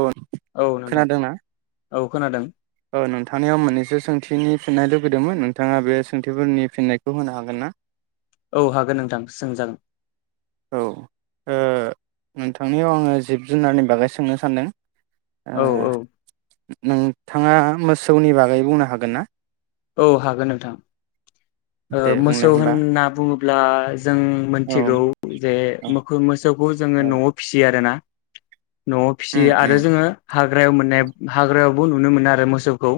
औ औ नोंथां खोनादोंना? औ खोनादों। औ नोंथांनियाव मोननैसो सोंथिनि फिन्नाय लुुबैदोंमोन नोंथाङा बे सोंथिफोरनि फिन्नायखौ होनो हागोन ना? औ हागोन नोंथां सोंजागोन। औ ओ नोंथांनियाव आङो जिब जुनारनि बागै सोंनो सानदों। ओ औ औ। नोंथाङा मोसौनि बागै बुंनो हागोन ना। औ हागोन नोंथां। ओ दे बुंलाय मोसौ होमबा होनना बुङो ब्ला ज जों औ मोनथिगौ जे मोखो मोसौखौ औ जोङो नआव फिसियो आरोना। नआव उम फिसियो आरो उम जोङो हाग्रायाव मोननाय हाग्रायाव। नुनो मोनो आरो मोसौखौ।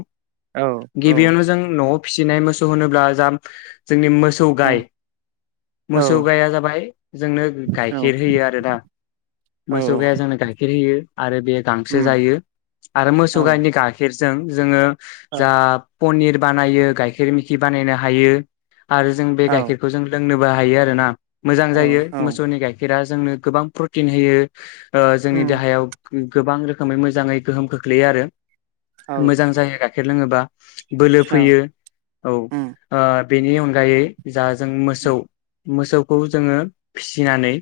औ औ गिबियावनो जों नआव। फिसिनाय मोसौ होनोब्ला जाम जोंनि मोसौ गाय औ मोसौ गाइया जाबाय जोंनो औ गाइखेर होयोआरोना मोसौ गाइआ जोंनो गाइखेर होयो आरो बे उम गांसोजायो आरो मोसौ औ गायनि गाइखेरज जों जोङो औ जाब पनिर बानायो गाइखेर मेखि बानायना। हायो आरोजों बे औ गाइखेरखौ जों लों नोबो हायो आरोना। औ मोजांजायो औ मोसौनि गाइखेरा स जोंनो गोबां प्रटिन होयो ओह जोंनि उम देहायाव गोबांरोखोमै मोजाङै गोहोम खोख्लैयोआरो। औ मोजांजायो गायख गायखेर लोङोबा। बोलोफैयो औ। उम ओह बेनि अनगायै जा जों मोसौ। मोसौखौ जोङो फिसिनानै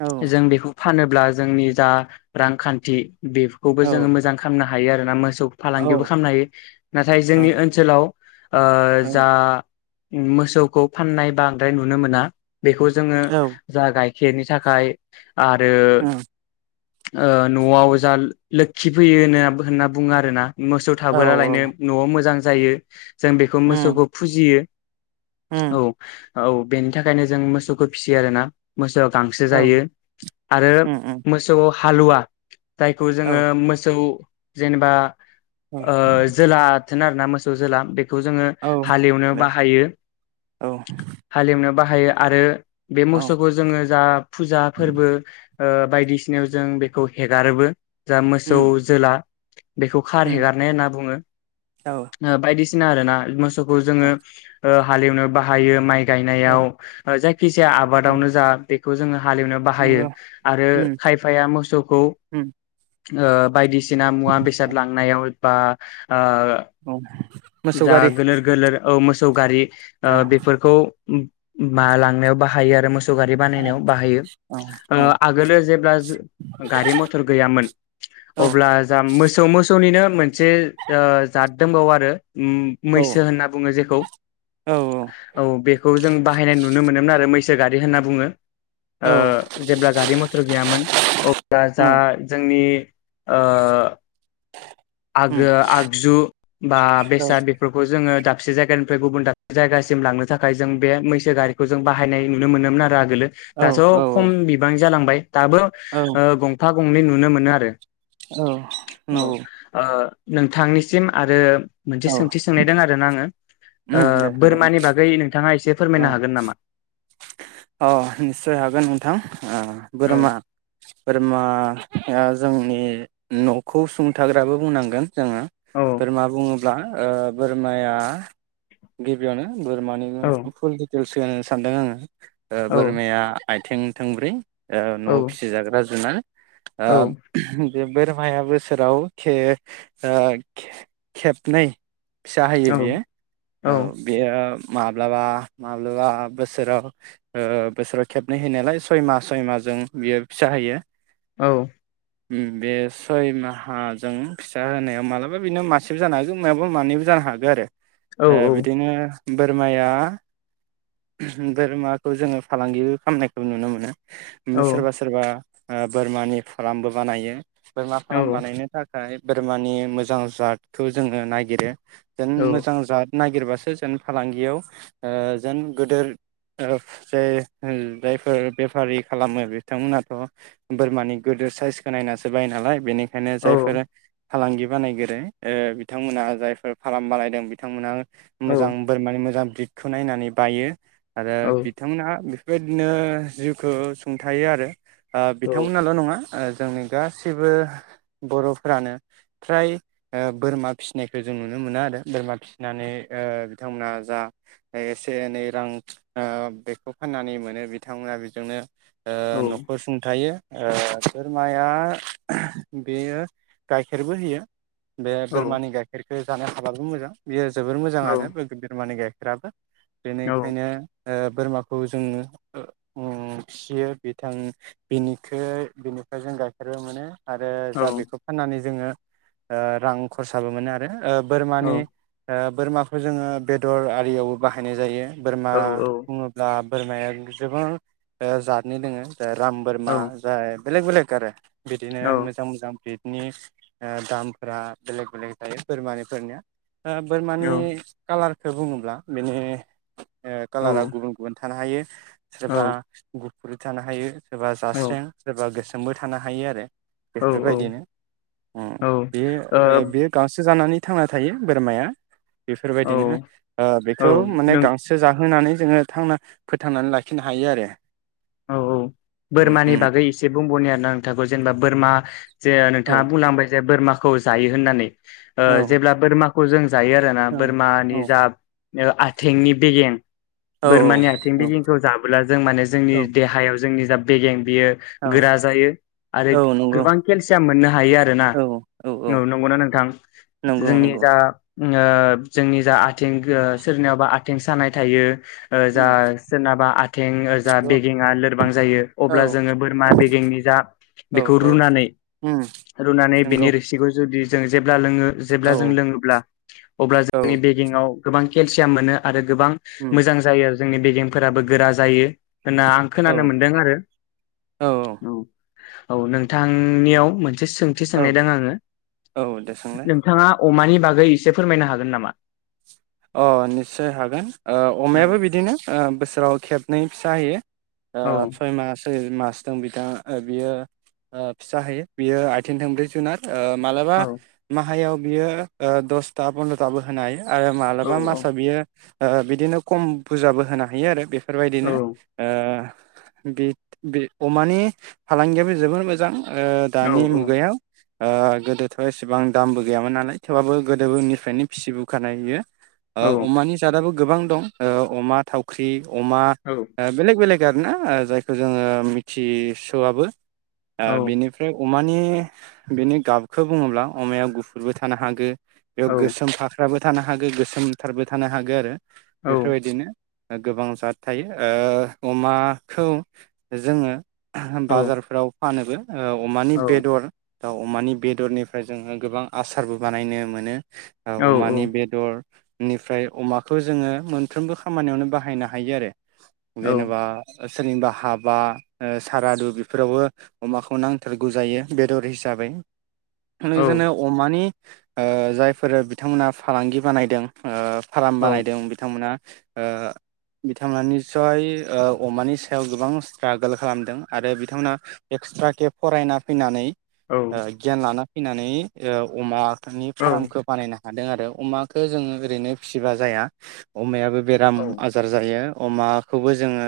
औ जों बेखौ फानोब्ला जोंनि जा रांखान्थि बेफोखौबो जोङो औ मोजांखालामना हायो आरोना मोस सौ फालांगिबो खालामनोहायो नाथाय जोंनि ओनसोलाव ओ जा उम मोसौखौ फाननाय बांद्राय नुनोमोना। बेखौ जोङो औ जागाय सेनि थाखाय आरो औ ओह नवाव जा लोखिफैयोहोनो होनना बुङो आरोना। मोसौ औ थाबोलायनो नआव मोजां जायो। जों बेखौ उम मोसौखौ यो उम औ- औ बेनि थाखायनो जों मोसौखौ फिसियो आरो ना मोसौआ गांसो औ जायो आरो उम उम मोसौआव हालुवा। जायखौ औ जोङो मोसौ जेनेबा औ ओ जोला आथोन आरोना मोसौ जोला बे बे खौ जोङो औ एवनो दे बाहायो औ हालेव नो बाहायो आरो बे औ मोसौखौ जोङो जा फुजा फोरबो ओ बायदिसिनायाव जों बेखौ हेगारोबो। जा मोसौ उम जोला बेखौ खार उम हेगारनाय होनना बुङो औ ओ बायदिसिना नो आरोना खौ जोङो औ हालेवनो बाहायो माइ औ गायनायाव जायखि जाया उम आबादावनो जा खौ जोङो हालेवनो बाहायो नंगौ आरो उम खायफाया मोसौखौ उम ओ बायदिसि ना मुवा बेसाद लांनायाव बा ओ अ मोसौ जा गारि गोलोर गोलोर औ मोसौ गारि ओ औ बेफोरखौ उम मा लांनायाव बाहायो आरो मोसौ सौ गारि बानायनायाव बाहायो औ ओ उम आगोलो जेब्ला जो गारि मथर गैयामोन औ अब्ला जा मोसौ मो मोसौनिनो मोनसे ओ जाद दंबावो आरो। उम मैसो बुङो जेखौ। औ औ बेखौ जों बाहायनाय नुनो मोनोमोन आरो मै सो गारि होनना बुङो। औ ओ जेब्ला गारि मटर गैयामोन अब्ला जा उम जोंनि ओ आगोआ आगजु बा औ बेसाद बेफोरखौ जोङो दाबसे जायगानिफ्राय गुबुन दाबसे जायगासिम लांनो थाखाय जों बे मैसो गारिखौ जों बाहायनाय नुनो मोनोमोन आरो आग गैला औ दाथ औ खम बिबां जालांबाय। दाबो औ ओ गंफां गंनै नुनो मोनो आरो। औ नंगौ आ नोंथांनिसिम आरो मोनसे औ सों खोनादो ना आङो? ओ उम दे बोरमानि बागै नोंथाङा एसे औ फोरमायनो हागोन नामा? अ निस्सय हागोन नोंथां। ओ औ बोरमा बोरमा ओ जोंनि नखौ सुंथाग्राबो बुंनांगोन। जोङो औ बोरमा बुङो अब्ला ओ बोरमाया गिबियावनो बोरमानि औ [unintelligible] [unintelligible] सानदों आङो ओ औ बोरमाया आइथिं थोंब्रै ओ औ न'आव फिसिजाग्रा जुनार औ ओ बे बोरमाया बोसोराव खे ओ खे खेबनै फिसा होयो औ बियो औ बेयो माब्लाबा माब्लाबा बोसोराव ओ बोसोराव खेबनै हैनायालाय सय माह सय माह जों बियो फिसा होयो औ उम बे सय माहाजों फिसा होनायाव मालाबा बिनो मासेबो जानो हागो मायावबा मानैबो जानो हागो आरो औ ओ बिदिनो बोरमाया बोरमाखौ जोङो फालांगि खामनायखौ नुनो मोनो औ सोरबा सोरबा बोरमानि फारामबो बानायो बोरमा फाराम बानायनो थाख खाय बोरमानि मोजां जादखौ जोङो नागिरो [unintelligible] मोजां जाद नागिरबासो जेन फालांगियाव ओ जेन गोदोर ओ जे उम जायफोर बेफारि खालामो बिथांमोनाथ' बोरमानि गोदोर साइजखौ नायनासो बायो नालाय बेनि खायनो जायफोरा फालांगि बानायगोरि बिथांमोना जायफोर फाराम बानायदों बिथांमोना औ मोजां बोरमानि मोजां गिदखौ नायनानै बायो आरो औ बिथांमोनहा बेबायदिनो जिउखौ सुंथायो आरो ओ औ बिथांमोनाल' नङा ओ जोंनि गासिबो बर'फ्रानो फ्राय बोरमा फिसिनायखौ जों नुनो मोनो आरो बोरमा फिसिनानै ओ बिथांमोना जा एसे एनै रां ओ बेखौ फाननानै मोनो बिथांमोना बेजोंनो ओ औ नख'र सुंथायो ओ बोरमाया बेयो गाइखेरबो होयो बे औ बोरमानि गाइखेर खो जानो हाबाबो मोजां बेयो जोबोर मोजां औ आरो बोरमानि गाइ खेराबो औ बेनिखायनो बोरमाखौ जों ओं फियो बिथां बिनिखो बिनिफ्राय जों गाइखेरबो मानो। आरो औ जा बेखौ फाननानै जोङो। रां खरसाबो मोनो आरो। ओ औ बोरमानि ओ। बोरमाखो जोङो बेदर आरियावबो बाहायनाय जायो। बोरमा। औ बङोब्ला। बोरमाया जबां ओ जादनि दोङो। ओ राम औ बोरमा जाय बेलेग बेलग गारो। बिदिनो मोजां मोजां [unintelligible] नि ओ दामफोरा बेलेग बेलेग थायो बोरमानिफोरनिया। ओ औ बोरमानि कालार खो बुङोब्ला बेनि ओ कालारा गुबुन गुबुन थानो हायो। औ सोरबा गु [unintelligible] थानो हायो। एबा औ जास्रें सोरबा गोसो मबो थानो हायो आरो। बेफोरबायदिनो उम बे ओ बेयो गांसो जानानै। थांना थायो बोरमाया। बेफोरबायदिनो ओ बेखौ माने नों गांसो जा होनानै जोङो थांना फोथांनानै लाखिनो हायो आरो। औ औ उम बोरमानि उम बागै एसे बुंबावनि आरो ना नोंथाखौ जेनेबा बोरमा जे औ नोंथाङा बुंलांबाय जे बोरमाखौ जायो होननानै ओ औ जेब्ला बोरमाखौ जों जायो आरोना औ बोरमानि औ जा ओ आथिंनि बेगें बोरमानि आथिं बिगिंखौ जाबोला जों माने जोंनि जोंनि जा बेगें बेयो औ औ गोरा जायो आरो औ नंगौ गोबां केलसियाम मोननो हायो आरोना औ औ औ न-नंगौना नोंथां नंगौ जोंनि नंगौ जा उम ओ जोंनि जा आथिं ओ सोरनियावबा आथिं सानाय थायो ओ जा उम सोरनाबा आथें ओ जा नंगौ बे थिङा लोरबां जायो औ अब्ला जोङो बोरमा औ बेगेंनि जा औ बेखौ औ रुनानै उम रुनानै नंगौ बेनि रोसिखौ जुदि जों जेब्ला लोङो जेब्ला जों औ लोङोब्ला अब्ला औ जोंनि बेगेंआव गोबां केलसियाम मोनो आरो गोबां उम मोजां जायो आरो। जोंनि बेगेेंफोराबो गोरा जायो। होनना आं औ खोनानो मोनदों आरो औ। औ नोंथांनियाव मोन थि सोंथि औ सोंनाय दों आङो औ दे सोंलाय नोंथाङा अमानि बागै एसे फोरमायनो हागोन नामा? अ निस्सय हागोन ओ औ अमायाबो बिदिनो ओ बोसोराव खेब नै फिसा होयो। ओ औ सयमास सयमास बिथाङा ओ बियो फिसा होयो बियो आथिं थोंब्रै जुनार ओ मालाबा औ माहायाव बियो ओ दसथा पन्द्र थाबो होनो हायो आरो औ बा मासा बियो ओ बिदिनो खम बुरजाबो होनो हायो आरो बे फोरबायदिनो ओ बे-बे अमानि फालांगियाबो जोबोर मोजां ओ औ दानि मुगायाव ओ गोदोथ' एसेबां दामबो गैयामोन नालाय थेवबाबो गोदोबो उनिफ्रायनो फिसि बोखानाय इयो। ओ औ अमानि जादाबो गोबां दं ओ अमा थावख्रि, अमा ओ बेलेग बेलग गारोना जायखौ जोङो मिथिस'आबो। ओ औ बेनिफ्राय अमानि बेनि गाबखौ बुङोब्ला अमाया गुफुरबो थानो हागो बेयाव औ गोसोम फाख्राबो थानो हागो गोसोम थारबो थानो हागो आरो औ बेफोरबायदिनो गोबां जाद थायो ओ अमाखौ जोङो बाजारफोराव फानोबो। ओ अमानि औ बेदर दाउ अमानि बेदरनिफ्राय जोङो गोबां आसारबो बानायनो मोनो। औ अमानि बेदर बेनिफ्राय अमाखौ जोङो मोनफ्रोमबो खामानियावनो बाहायनो हायो आरो जेनेबा ओ सोरनिबा हाबा ओ सारादु बेफोरावबो अमाखौ नांथारगौ जायो बेदर हिसाबै। [unintelligible] अमानि ओ जायफोरो बिथांमोनहा फालांगि बानायदों। ओ फार्म औ बानायदों बिथांमोना। ओ बिथांमोना निसय ओ अमानि सायाव गोबां स्ट्रागोल खालामदों आरो बिथांमोनहा एक्सट्राके फरायना फैनानै ओ गियान लाना फैनानै ओ अमा बिथांनि फार्मखौ बानायना हादों आरो अमाखो जोङो गोद ओरैनो फिसिबा जाया अमायाबो बेराम आजार जायो। अमाखौबो जोङो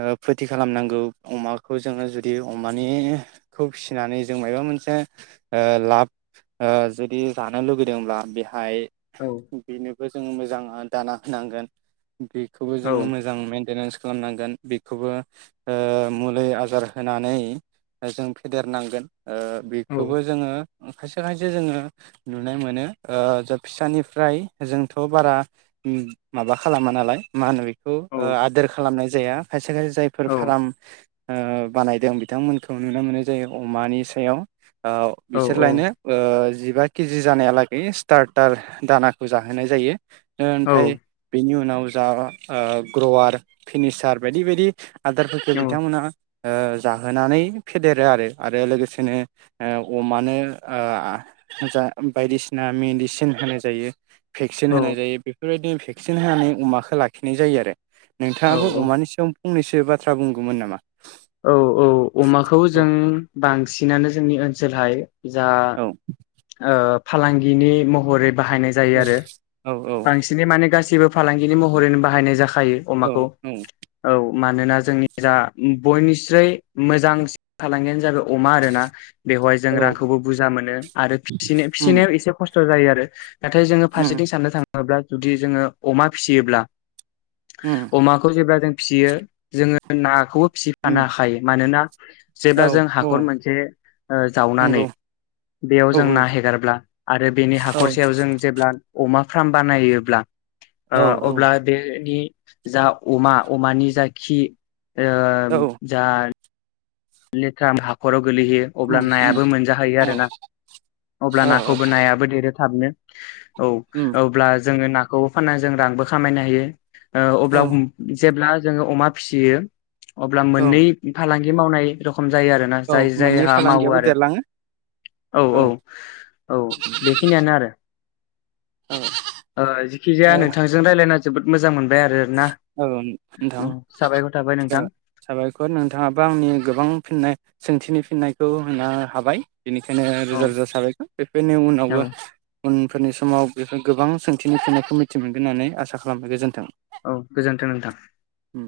ओ फोथि खालामनांगौ अमाखौ जोङो जुदि अमानिखौ फिसिनानै जों माबा मोनसे ओ लाब ओ जुदि जानो लुगैदोंब्ला बेहाय औ बेनोबो जों मोजां ओ दाना होनांगोन। बेखौबो जोङो मोजां मेनटेनेन्स खालामनांगोन बेखौबो ओ मुलै आजार होनानै ओ जों फेदेरनांगोन। ओ बेखौबो जोङो उम खायसे खायसे जोङो नुनाय मोनो ओ जोब फिसानिफ्राय जोंथ बारा उम माबा खालामा नालाय मा होनो बेख खौ ओ आदोर खालामनाय। जाया खायसे खायसे जायफोर फाराम ओ बानायदों बिथांमोनखौ नुनो मोननाय जायो अमानि सायाव औ बिसोरलायनो ओ जिबा केजि जानायालागै स्टार्टार दाना खौ जाहोनाय जायो। औ ओनफ्राय बेनि उनाव जागा ओ ग्रवार फिनिसार बायदि बायदि। आदारफोरखो औ बिथांमोना। ओ जाहोनानै फेदेरो आरो आरो लोगोसेनो ओ अमानो ओ आ जा बायदिसिना मेडिसिन होनाय जायो। भेक्सिन औ होनाय जायो बेफोरबायदि। भेक्सिन होनानै अमाखौ लाखिनाय जायो आरो। औ नोंथाङाबो अमानि सायाव फंनैसो बाथ्रा बुंगौमोन नामा? औ औ अमाखौ औ जों बांसिनानो जोंनि ओन सोलहाय जा औ ओ फालांगिनि महरै। बाहायनाय जायो औ आरो औ बांसिनै माने गासि सिबो फालांगिनि महरैनो बाहायनाय जाखा खायो औ अमाखौ औ। मानोना जोंनि जा बयनिस्रै मोजांसिन फालांगियानो जाबाय अमा आरोना। बेवहाय जों रांखौबो बुरजा मोनो आरो फिसि उम फिसिनायाव एसे खस थ जायो आरो। नाथाय जोङो उम फारसेथिं साननो थाङो ङोब्ला जुदि जोङो अमा फिसियोब्ला उम अमाखौ जेब्ला जों फिसियो जोङो नाखौबो। खानो उम हाखायो मानोना औ जेब्ला जों हाखर मोनसे ओ नंगौ जावनानै बेयाव औ जों ना हेगारब्ला आरो बेनि औ हाखरसेयाव जों जेब्ला अमा फार्म बानायोब्ला आ औ उम उम अब्ला देनि जा अमा अमानि जा खि। औ ओ [unintelligible] [unintelligible] हाखराव गोलैहैयो अब्ला नायाबो मोनजाहैयो आरो ना अब्ला नाखौबो नायाबो देरो थाबनो। औ उम अब्ला जोङो ना खौबो फानना जों रांबो खामायनो हायो। ओ अब्ला औ जेब्ला जोङो अमा फिसियो अब्ला मोननै फालां गि मावनाय खम जायो आरोना औ जाय मोननै जायहा मावो फालांगियाबो आरो देरलाङो औ औ औ बेखिनियानो आरो ओ ओ जेखिजाया नोंथांजों रायलायना जोबोद मोजां मोनबाय आरो ना औ नोंथां औ साबायखर थाबाय नोंथां ओ साबायखर नोंथाङाबो आंनि गोबां फिननाय सोंथिनि फिननायखौ होनो हाबाय। बेनिखायनो औ रोजा रोजा साबायगोन बेफोरनि औ उनावबो उनफोरनि समाव बेफोर गोबां सोंथिनि फिननायखौ मिथि मोनगोन होननानै आसा खालामबाय गोजोन्थों। औ गोजोनथों नोंथां उम